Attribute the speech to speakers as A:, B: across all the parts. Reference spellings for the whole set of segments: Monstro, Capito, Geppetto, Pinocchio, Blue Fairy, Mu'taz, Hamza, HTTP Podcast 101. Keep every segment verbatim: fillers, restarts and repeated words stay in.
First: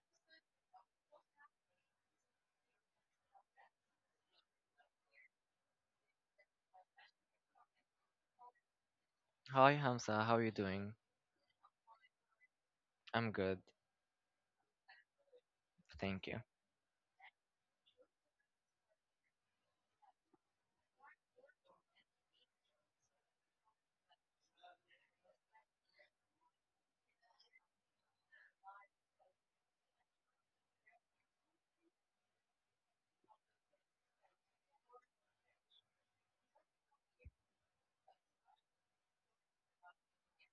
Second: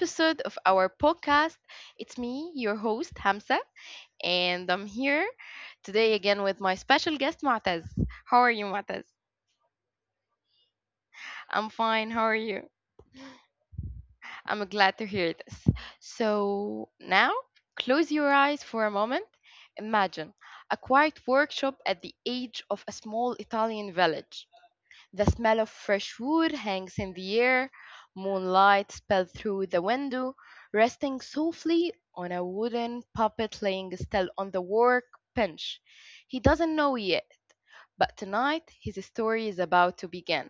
A: episode of our podcast. It's me, your host, Hamza, and I'm here today again with my special guest, Mu'taz. How are you, Mu'taz? I'm fine. How are you? I'm glad to hear this. So, now close your eyes for a moment. Imagine a quiet workshop at the edge of a small Italian village. The smell of fresh wood hangs in the air, moonlight spills through the window, resting softly on a wooden puppet lying still on the work bench. He doesn't know yet, but tonight his story is about to begin.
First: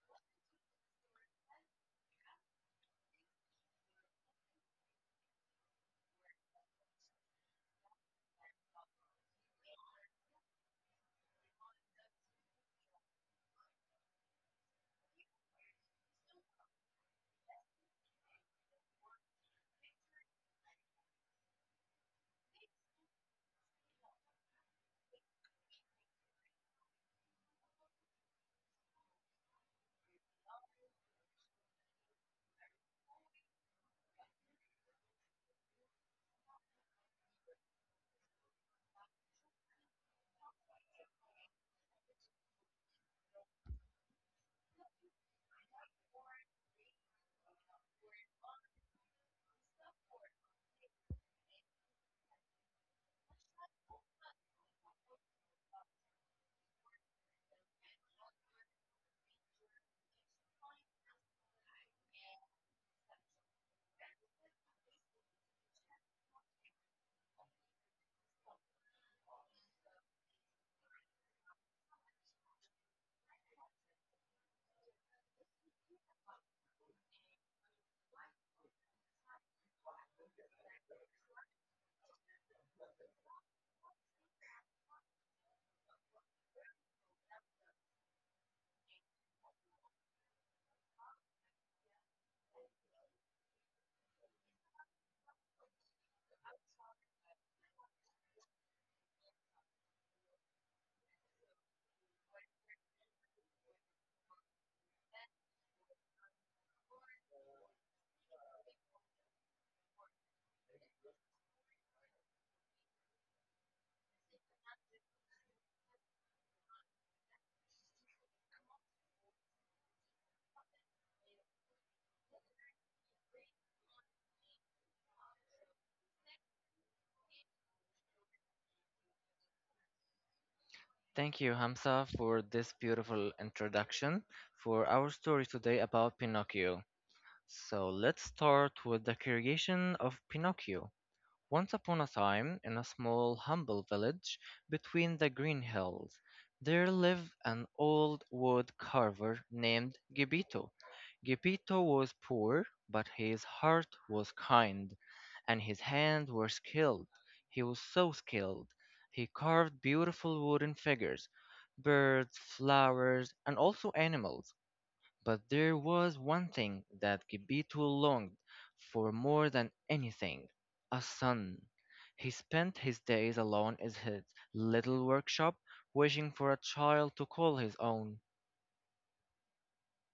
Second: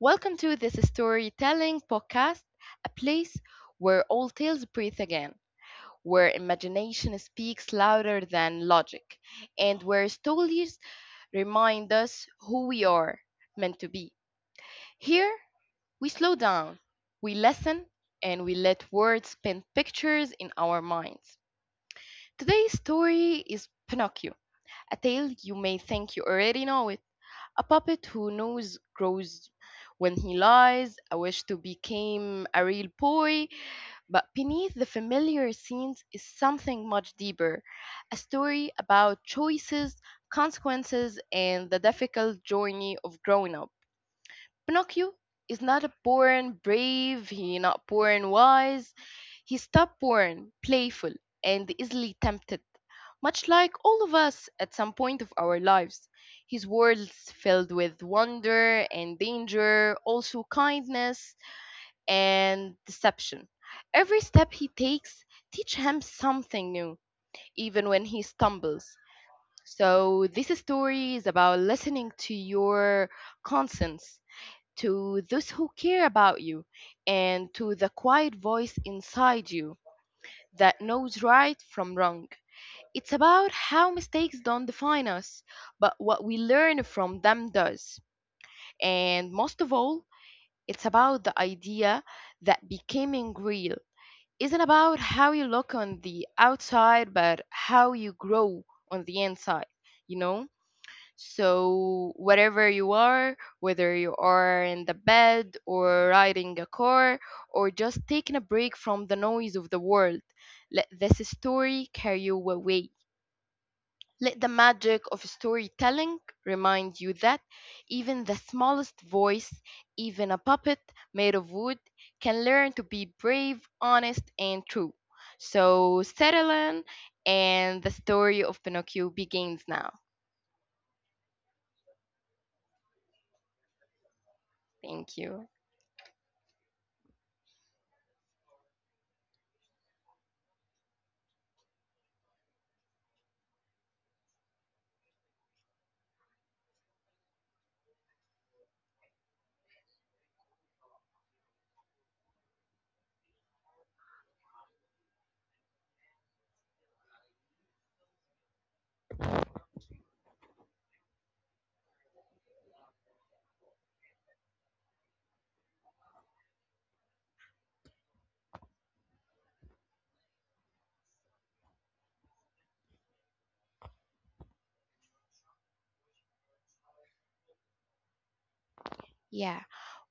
A: Welcome to this storytelling podcast, a place where all tales breathe again, where imagination speaks louder than logic, and where stories remind us who we are meant to be. Here, we slow down, we listen, and we let words paint pictures in our minds. Today's story is Pinocchio, a tale you may think you already know it. A puppet who knows grows when he lies, a wish to become a real boy, but beneath the familiar scenes is something much deeper, a story about choices, consequences, and the difficult journey of growing up. Pinocchio is not a born brave, he not born wise. He's top born playful, and easily tempted, much like all of us at some point of our lives. His world's filled with wonder and danger, also kindness and deception. Every step he takes teach him something new, even when he stumbles. So this story is about listening to your conscience, to those who care about you, and to the quiet voice inside you that knows right from wrong. It's about how mistakes don't define us, but what we learn from them does. And most of all, it's about the idea that becoming real isn't about how you look on the outside, but how you grow on the inside, you know? So, whatever you are, whether you are in the bed or riding a car or just taking a break from the noise of the world, let this story carry you away. Let the magic of storytelling remind you that even the smallest voice, even a puppet made of wood, can learn to be brave, honest, and true. So, settle in, and the story of Pinocchio begins now.
B: Thank you, Hamza, for this beautiful introduction for our
A: Thank
B: story
A: you.
B: today about Pinocchio. So let's start with the creation of Pinocchio. Once upon a time, in a small, humble village between the green hills, there lived an old wood carver named Gepito. Gepito was poor, but his heart was kind, and his hands were skilled. He was so skilled. He carved beautiful wooden figures, birds, flowers, and also animals. But there was one thing that Gibito longed for more than anything: a son. He spent his days alone in his little workshop, wishing for a child to call his own.
A: Yeah.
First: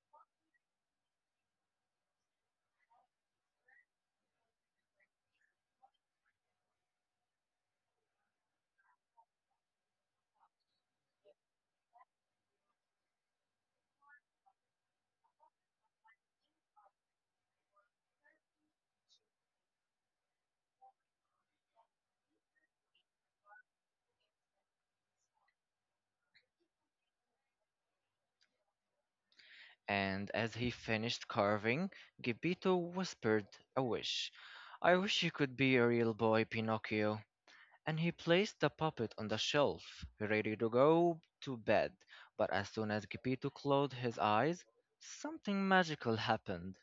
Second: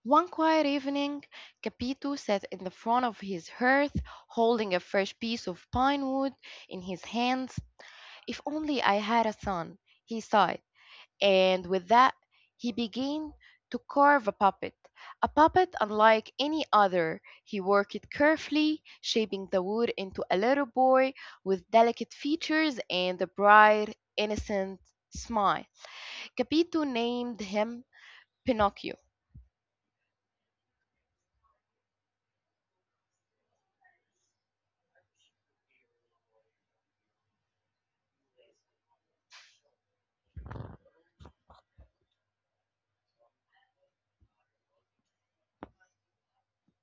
A: One quiet evening, Capito sat in the front of his hearth, holding a fresh piece of pine wood in his hands. "If only I had a son," he sighed, and with that, he began to carve a puppet. A puppet unlike any other. He worked carefully, shaping the wood into a little boy with delicate features and a bright, innocent smile. Capito named him Pinocchio.
B: And as he finished carving, Gibito whispered a wish. I wish you could be a real boy, Pinocchio. And he placed the puppet on the shelf, ready to go to bed. But as soon as Gepito closed his eyes, something magical happened.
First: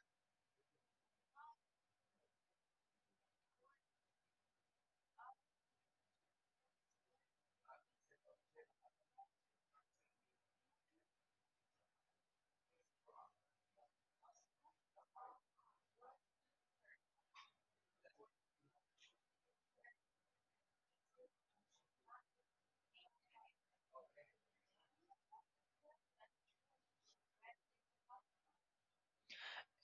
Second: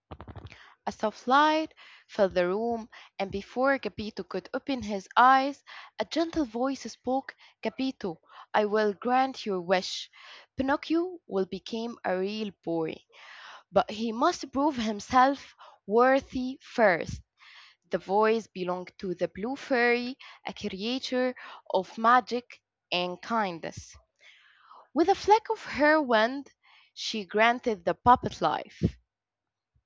A: A soft light filled the room, and before Capito could open his eyes, a gentle voice spoke. "Capito, I will grant your wish. Pinocchio will become a real boy, but he must prove himself worthy first." The voice belonged to the Blue Fairy, a creature of magic and kindness. With a flick of her wand, she granted the puppet life.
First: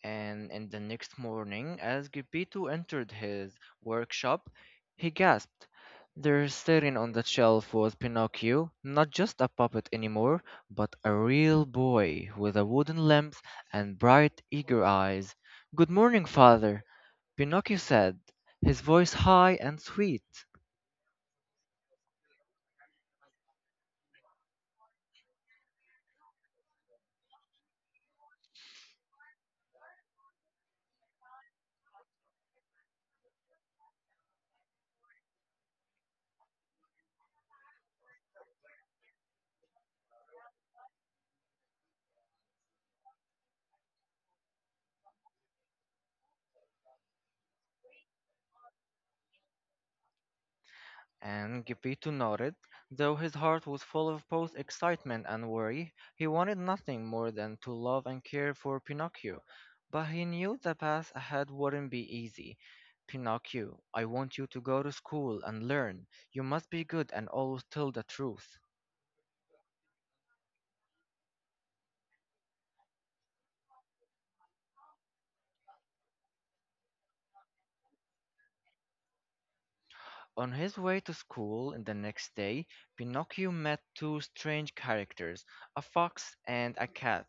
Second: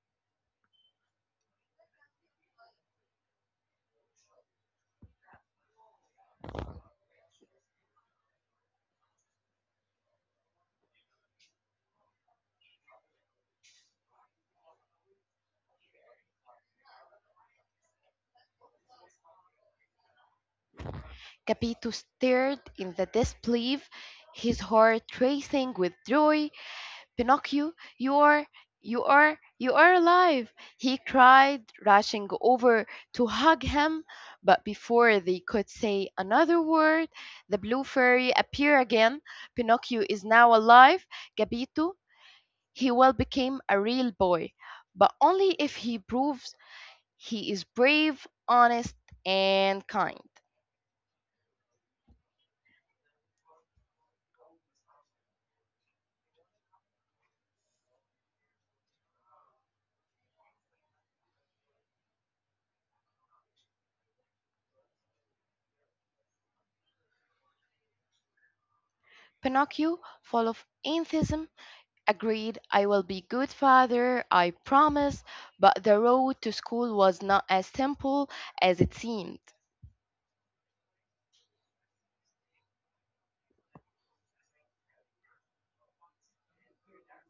B: And in the next morning, as Gepetto entered his workshop, he gasped. There, sitting on the shelf, was Pinocchio, not just a puppet anymore, but a real boy with a wooden limbs and bright, eager eyes. Good morning, father, Pinocchio said, his voice high and sweet.
A: Capito stared in the disbelief, his heart racing with joy. "Pinocchio, you are, you are, you are alive!" he cried, rushing over to hug him. But before they could say another word, the Blue Fairy appeared again. "Pinocchio is now alive. Gabito, he will become a real boy, but only if he proves he is brave, honest, and kind."
B: And Gepetto nodded. Though his heart was full of both excitement and worry, he wanted nothing more than to love and care for Pinocchio. But he knew the path ahead wouldn't be easy. Pinocchio, I want you to go to school and learn. You must be good and always tell the truth.
A: Pinocchio, full of enthusiasm, agreed, "I will be good father, I promise," but the road to school was not as simple as it seemed.
B: On his way to school the next day, Pinocchio met two strange characters, a fox and a cat,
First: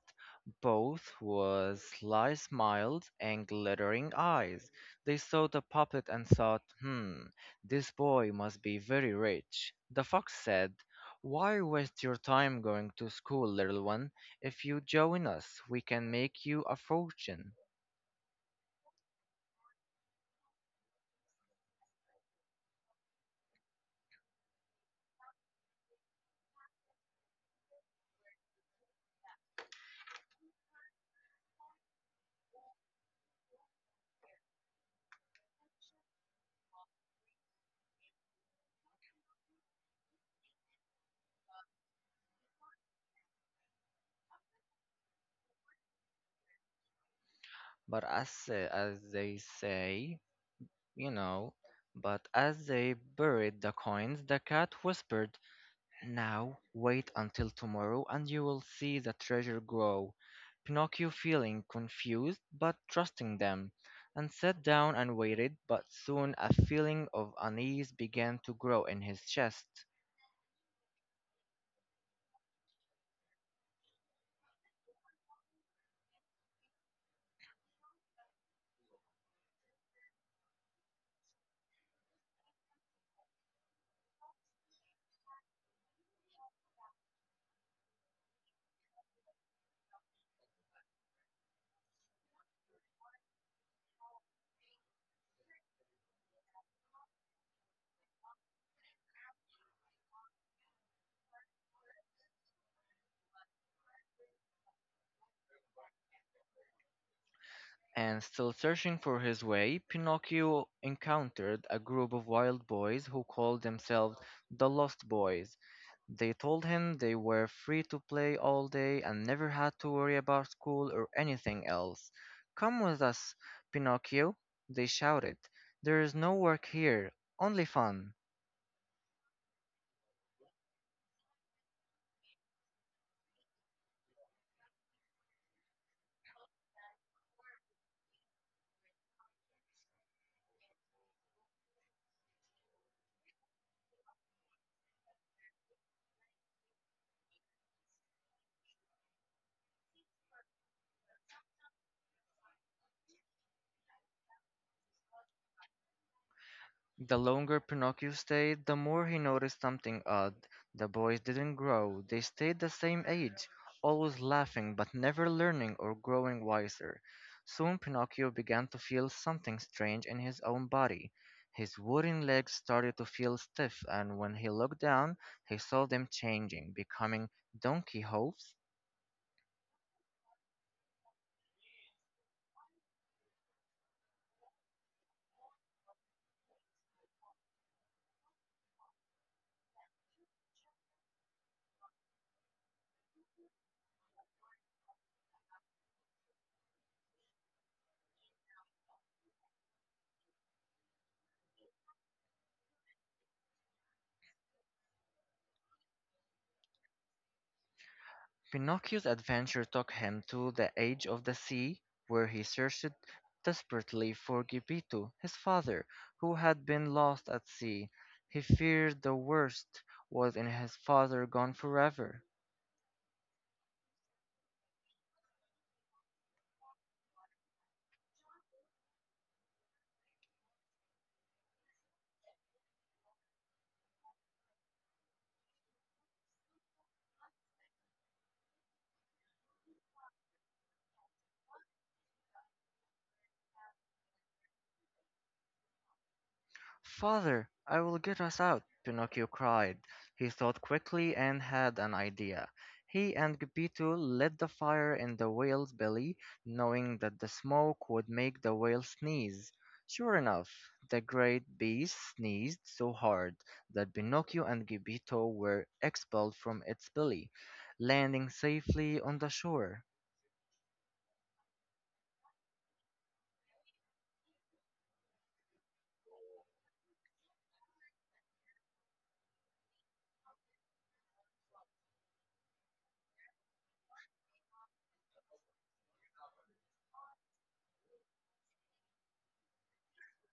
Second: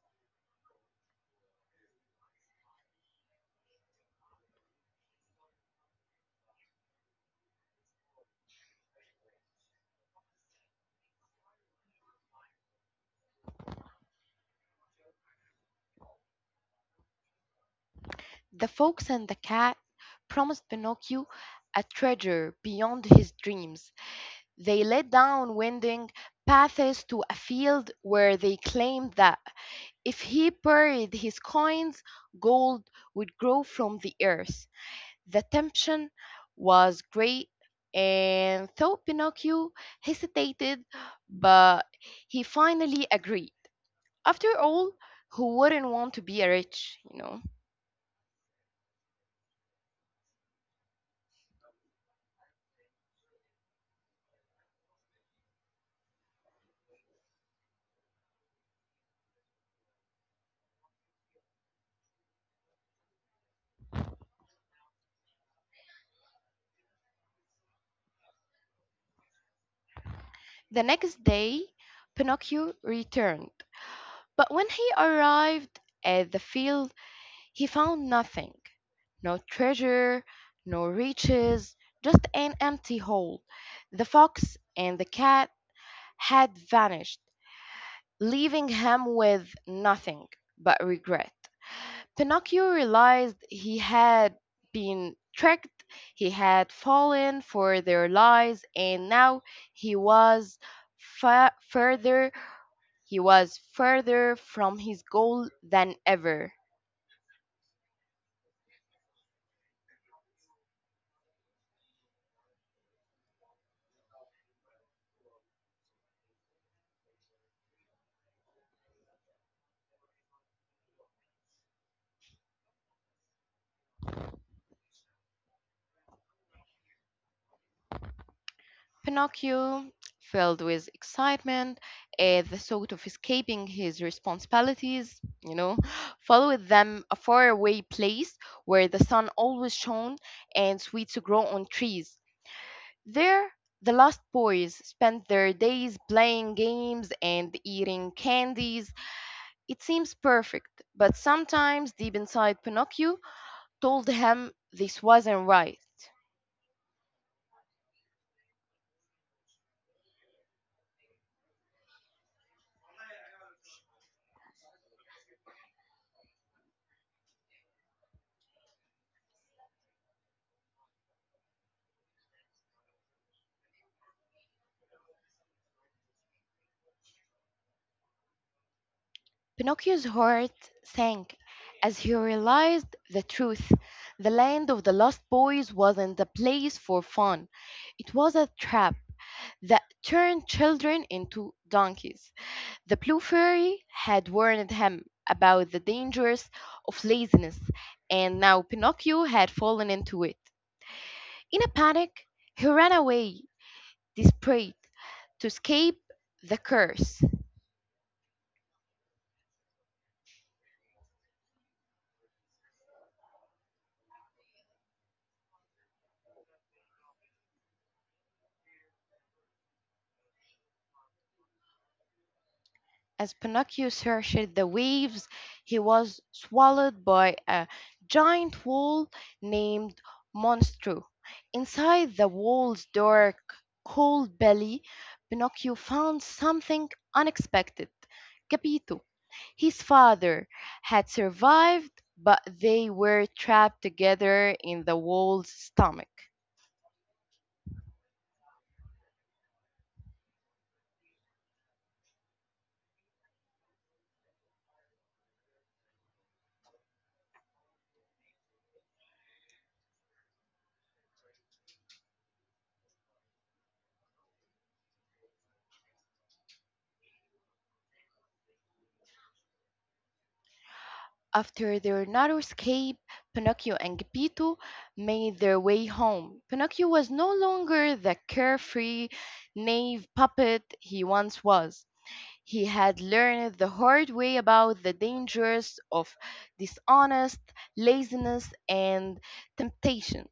B: both with sly smiles and glittering eyes. They saw the puppet and thought, "Hmm, this boy must be very rich." The fox said, "Why waste your time going to school, little one? If you join us, we can make you a fortune."
A: The fox and the cat promised Pinocchio a treasure beyond his dreams. They led down winding paths to a field where they claimed that if he buried his coins, gold would grow from the earth. The temptation was great, and though Pinocchio hesitated, but he finally agreed. After all, who wouldn't want to be a rich, you know?
B: But as, as they say, you know. But as they buried the coins, the cat whispered, Now wait until tomorrow and you will see the treasure grow. Pinocchio, feeling confused but trusting them, and sat down and waited, but soon a feeling of unease began to grow in his chest.
A: The next day, Pinocchio returned, but when he arrived at the field, he found nothing, no treasure, no riches, just an empty hole. The fox and the cat had vanished, leaving him with nothing but regret. Pinocchio realized he had been tricked, he had fallen for their lies, and now he was fa- further he was further from his goal than ever.
B: And still searching for his way, Pinocchio encountered a group of wild boys who called themselves the Lost Boys. They told him they were free to play all day and never had to worry about school or anything else. "Come with us, Pinocchio," they shouted. "There is no work here, only fun."
A: Pinocchio, filled with excitement at the thought of escaping his responsibilities, you know, followed them a faraway place where the sun always shone and sweets grow on trees. There, the lost boys spent their days playing games and eating candies. It seems perfect, but sometimes deep inside Pinocchio told him this wasn't right.
B: The longer Pinocchio stayed, the more he noticed something odd. The boys didn't grow, they stayed the same age, always laughing but never learning or growing wiser. Soon Pinocchio began to feel something strange in his own body. His wooden legs started to feel stiff, and when he looked down, he saw them changing, becoming donkey hooves.
A: Pinocchio's heart sank as he realized the truth. The land of the lost boys wasn't a place for fun. It was a trap that turned children into donkeys. The Blue Fairy had warned him about the dangers of laziness, and now Pinocchio had fallen into it. In a panic, he ran away, desperate, to escape the curse.
B: Pinocchio's adventure took him to the Age of the Sea, where he searched desperately for Gepetto, his father, who had been lost at sea. He feared the worst was in his father gone forever.
A: As Pinocchio searched the waves, he was swallowed by a giant wall named Monstro. Inside the wall's dark, cold belly, Pinocchio found something unexpected. Capito, his father, had survived, but they were trapped together in the wall's stomach.
B: "Father, I will get us out!" Pinocchio cried. He thought quickly and had an idea. He and Geppetto lit the fire in the whale's belly, knowing that the smoke would make the whale sneeze. Sure enough, the great beast sneezed so hard that Pinocchio and Geppetto were expelled from its belly, landing safely on the shore.
A: After their narrow escape, Pinocchio and Geppetto made their way home. Pinocchio was no longer the carefree knave puppet he once was. He had learned the hard way about the dangers of dishonest laziness and temptation.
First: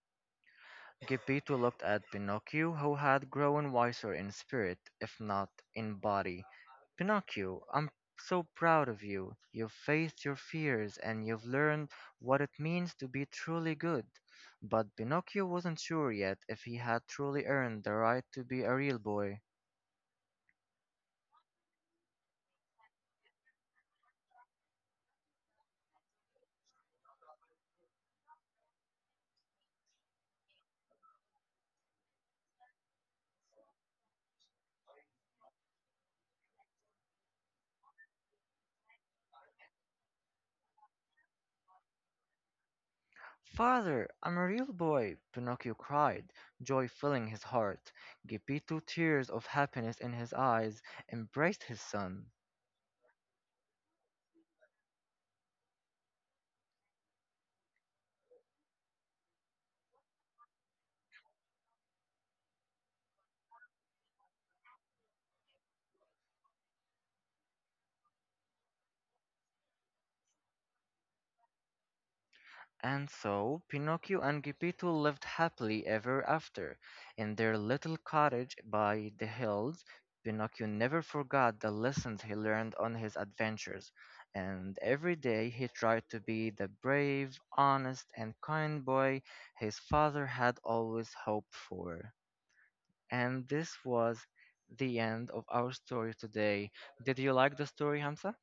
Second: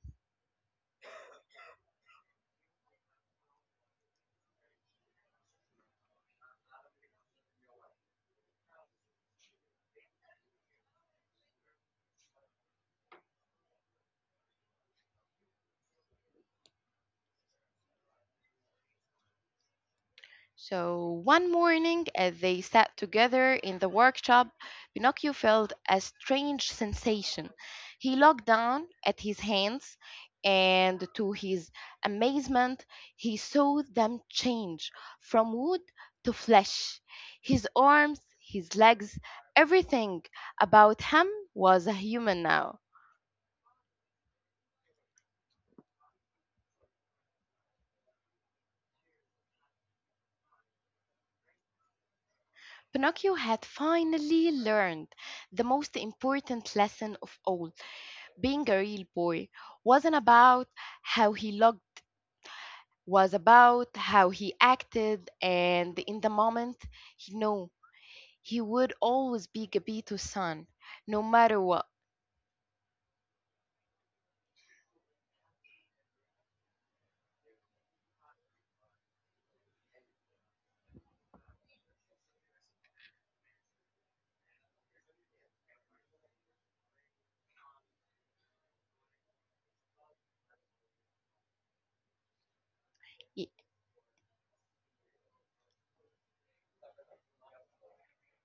B: Geppetto looked at Pinocchio, who had grown wiser in spirit, if not in body. "Pinocchio, I'm so proud of you. You've faced your fears and you've learned what it means to be truly good." But Pinocchio wasn't sure yet if he had truly earned the right to be a real boy.
A: So one morning, as they sat together in the workshop, Pinocchio felt a strange sensation. He looked down at his hands, and to his amazement, he saw them change from wood to flesh. His arms, his legs, everything about him was a human now.
B: "Father, I'm a real boy!" Pinocchio cried, joy filling his heart. Geppetto, tears of happiness in his eyes, embraced his son.
A: Pinocchio had finally learned the most important lesson of all. Being a real boy wasn't about how he looked, was about how he acted, and in the moment he knew he would always be Gabito's son, no matter what.
B: And so Pinocchio and Geppetto lived happily ever after in their little cottage by the hills. Pinocchio never forgot the lessons he learned on his adventures, and every day he tried to be the brave, honest, and kind boy his father had always hoped for. And
A: I
B: this was the end of our story today. Did you like the story, Hamza?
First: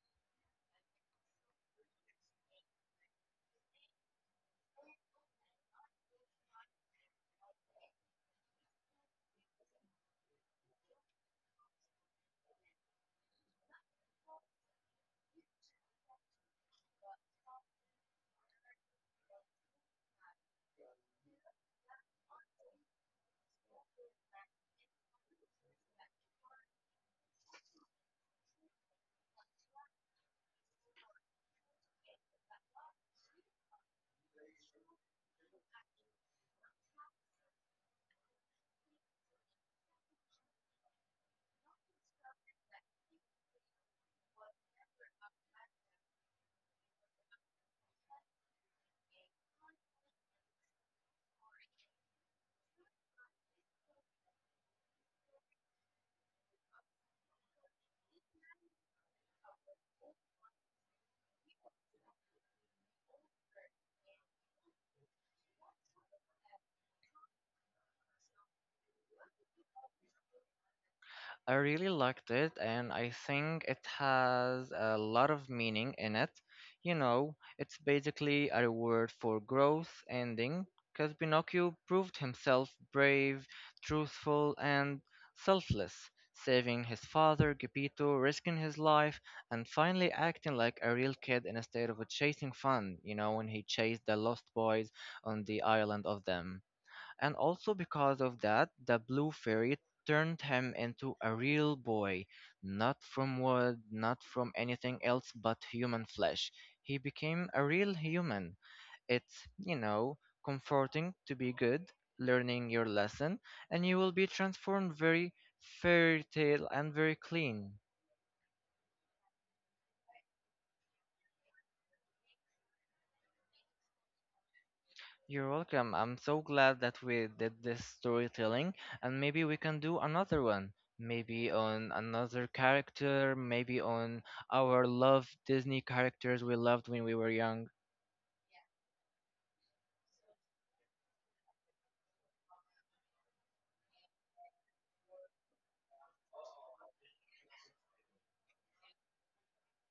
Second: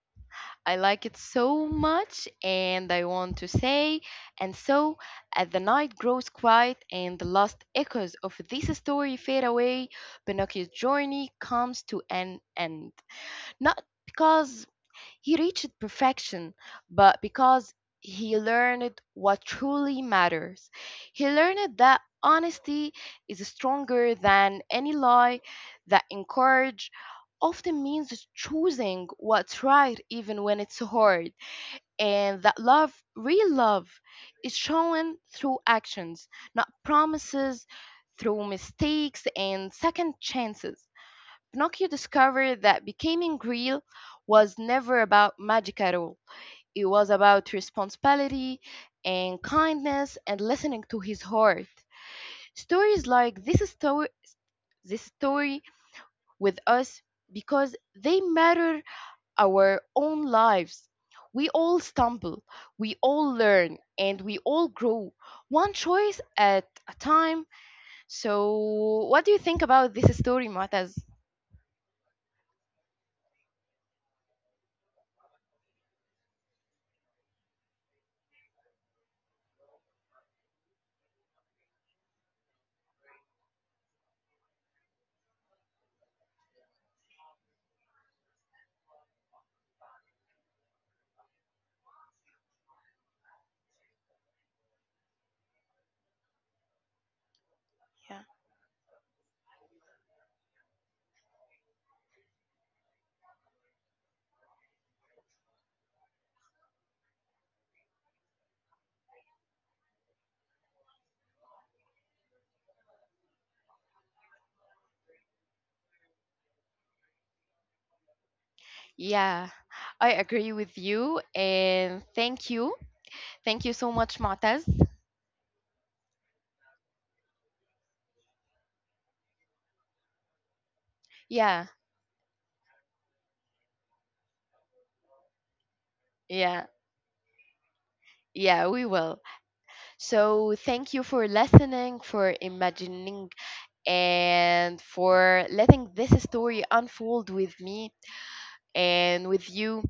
A: I like it so much and I want to say, and so as the night grows quiet and the last echoes of this story fade away, Pinocchio's journey comes to an end, not because he reached perfection, but because he learned what truly matters. He learned that honesty is stronger than any lie, that courage often means choosing what's right even when it's hard, and that love, real love, is shown through actions, not promises, through mistakes and second chances. Pinocchio discovered that becoming real was never about magic at all. It was about responsibility and kindness and listening to his heart. Stories like this story, this story with us because they matter our own lives. We all stumble, we all learn, and we all grow one choice at a time. So, what do you think about this story, Mu'taz?
B: I really liked it, and I think it has a lot of meaning in it. You know, it's basically a reward for growth ending, because Pinocchio proved himself brave, truthful, and selfless, saving his father, Geppetto, risking his life, and finally acting like a real kid instead of a chasing fun, you know, when he chased the lost boys on the island of them and also because
A: Yeah.
B: of that, the blue fairy turned him into a real boy, not from wood, not from anything else but human flesh. He became a real human. It's, you know, comforting to be good, learning your lesson, and you will be transformed very fairy tale and very clean.
A: Yeah, I agree with you and thank you. Thank you so much, Matas.
B: You're welcome. I'm so glad that we did this storytelling, and maybe we can do another one. Maybe
A: Yeah,
B: on another character, maybe on our love Disney characters we
A: yeah,
B: loved when we were young.
A: yeah, we will. So thank you for listening, for imagining, and for letting this story unfold with me and with you.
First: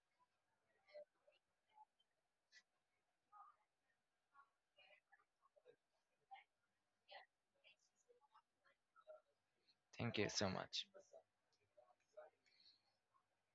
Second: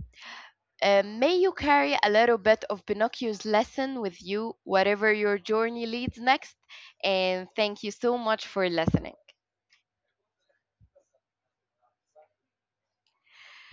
A: Uh, may you carry a little bit of Pinocchio's lesson with you, whatever your journey leads next. And thank you so much for listening.
B: Thank you so much.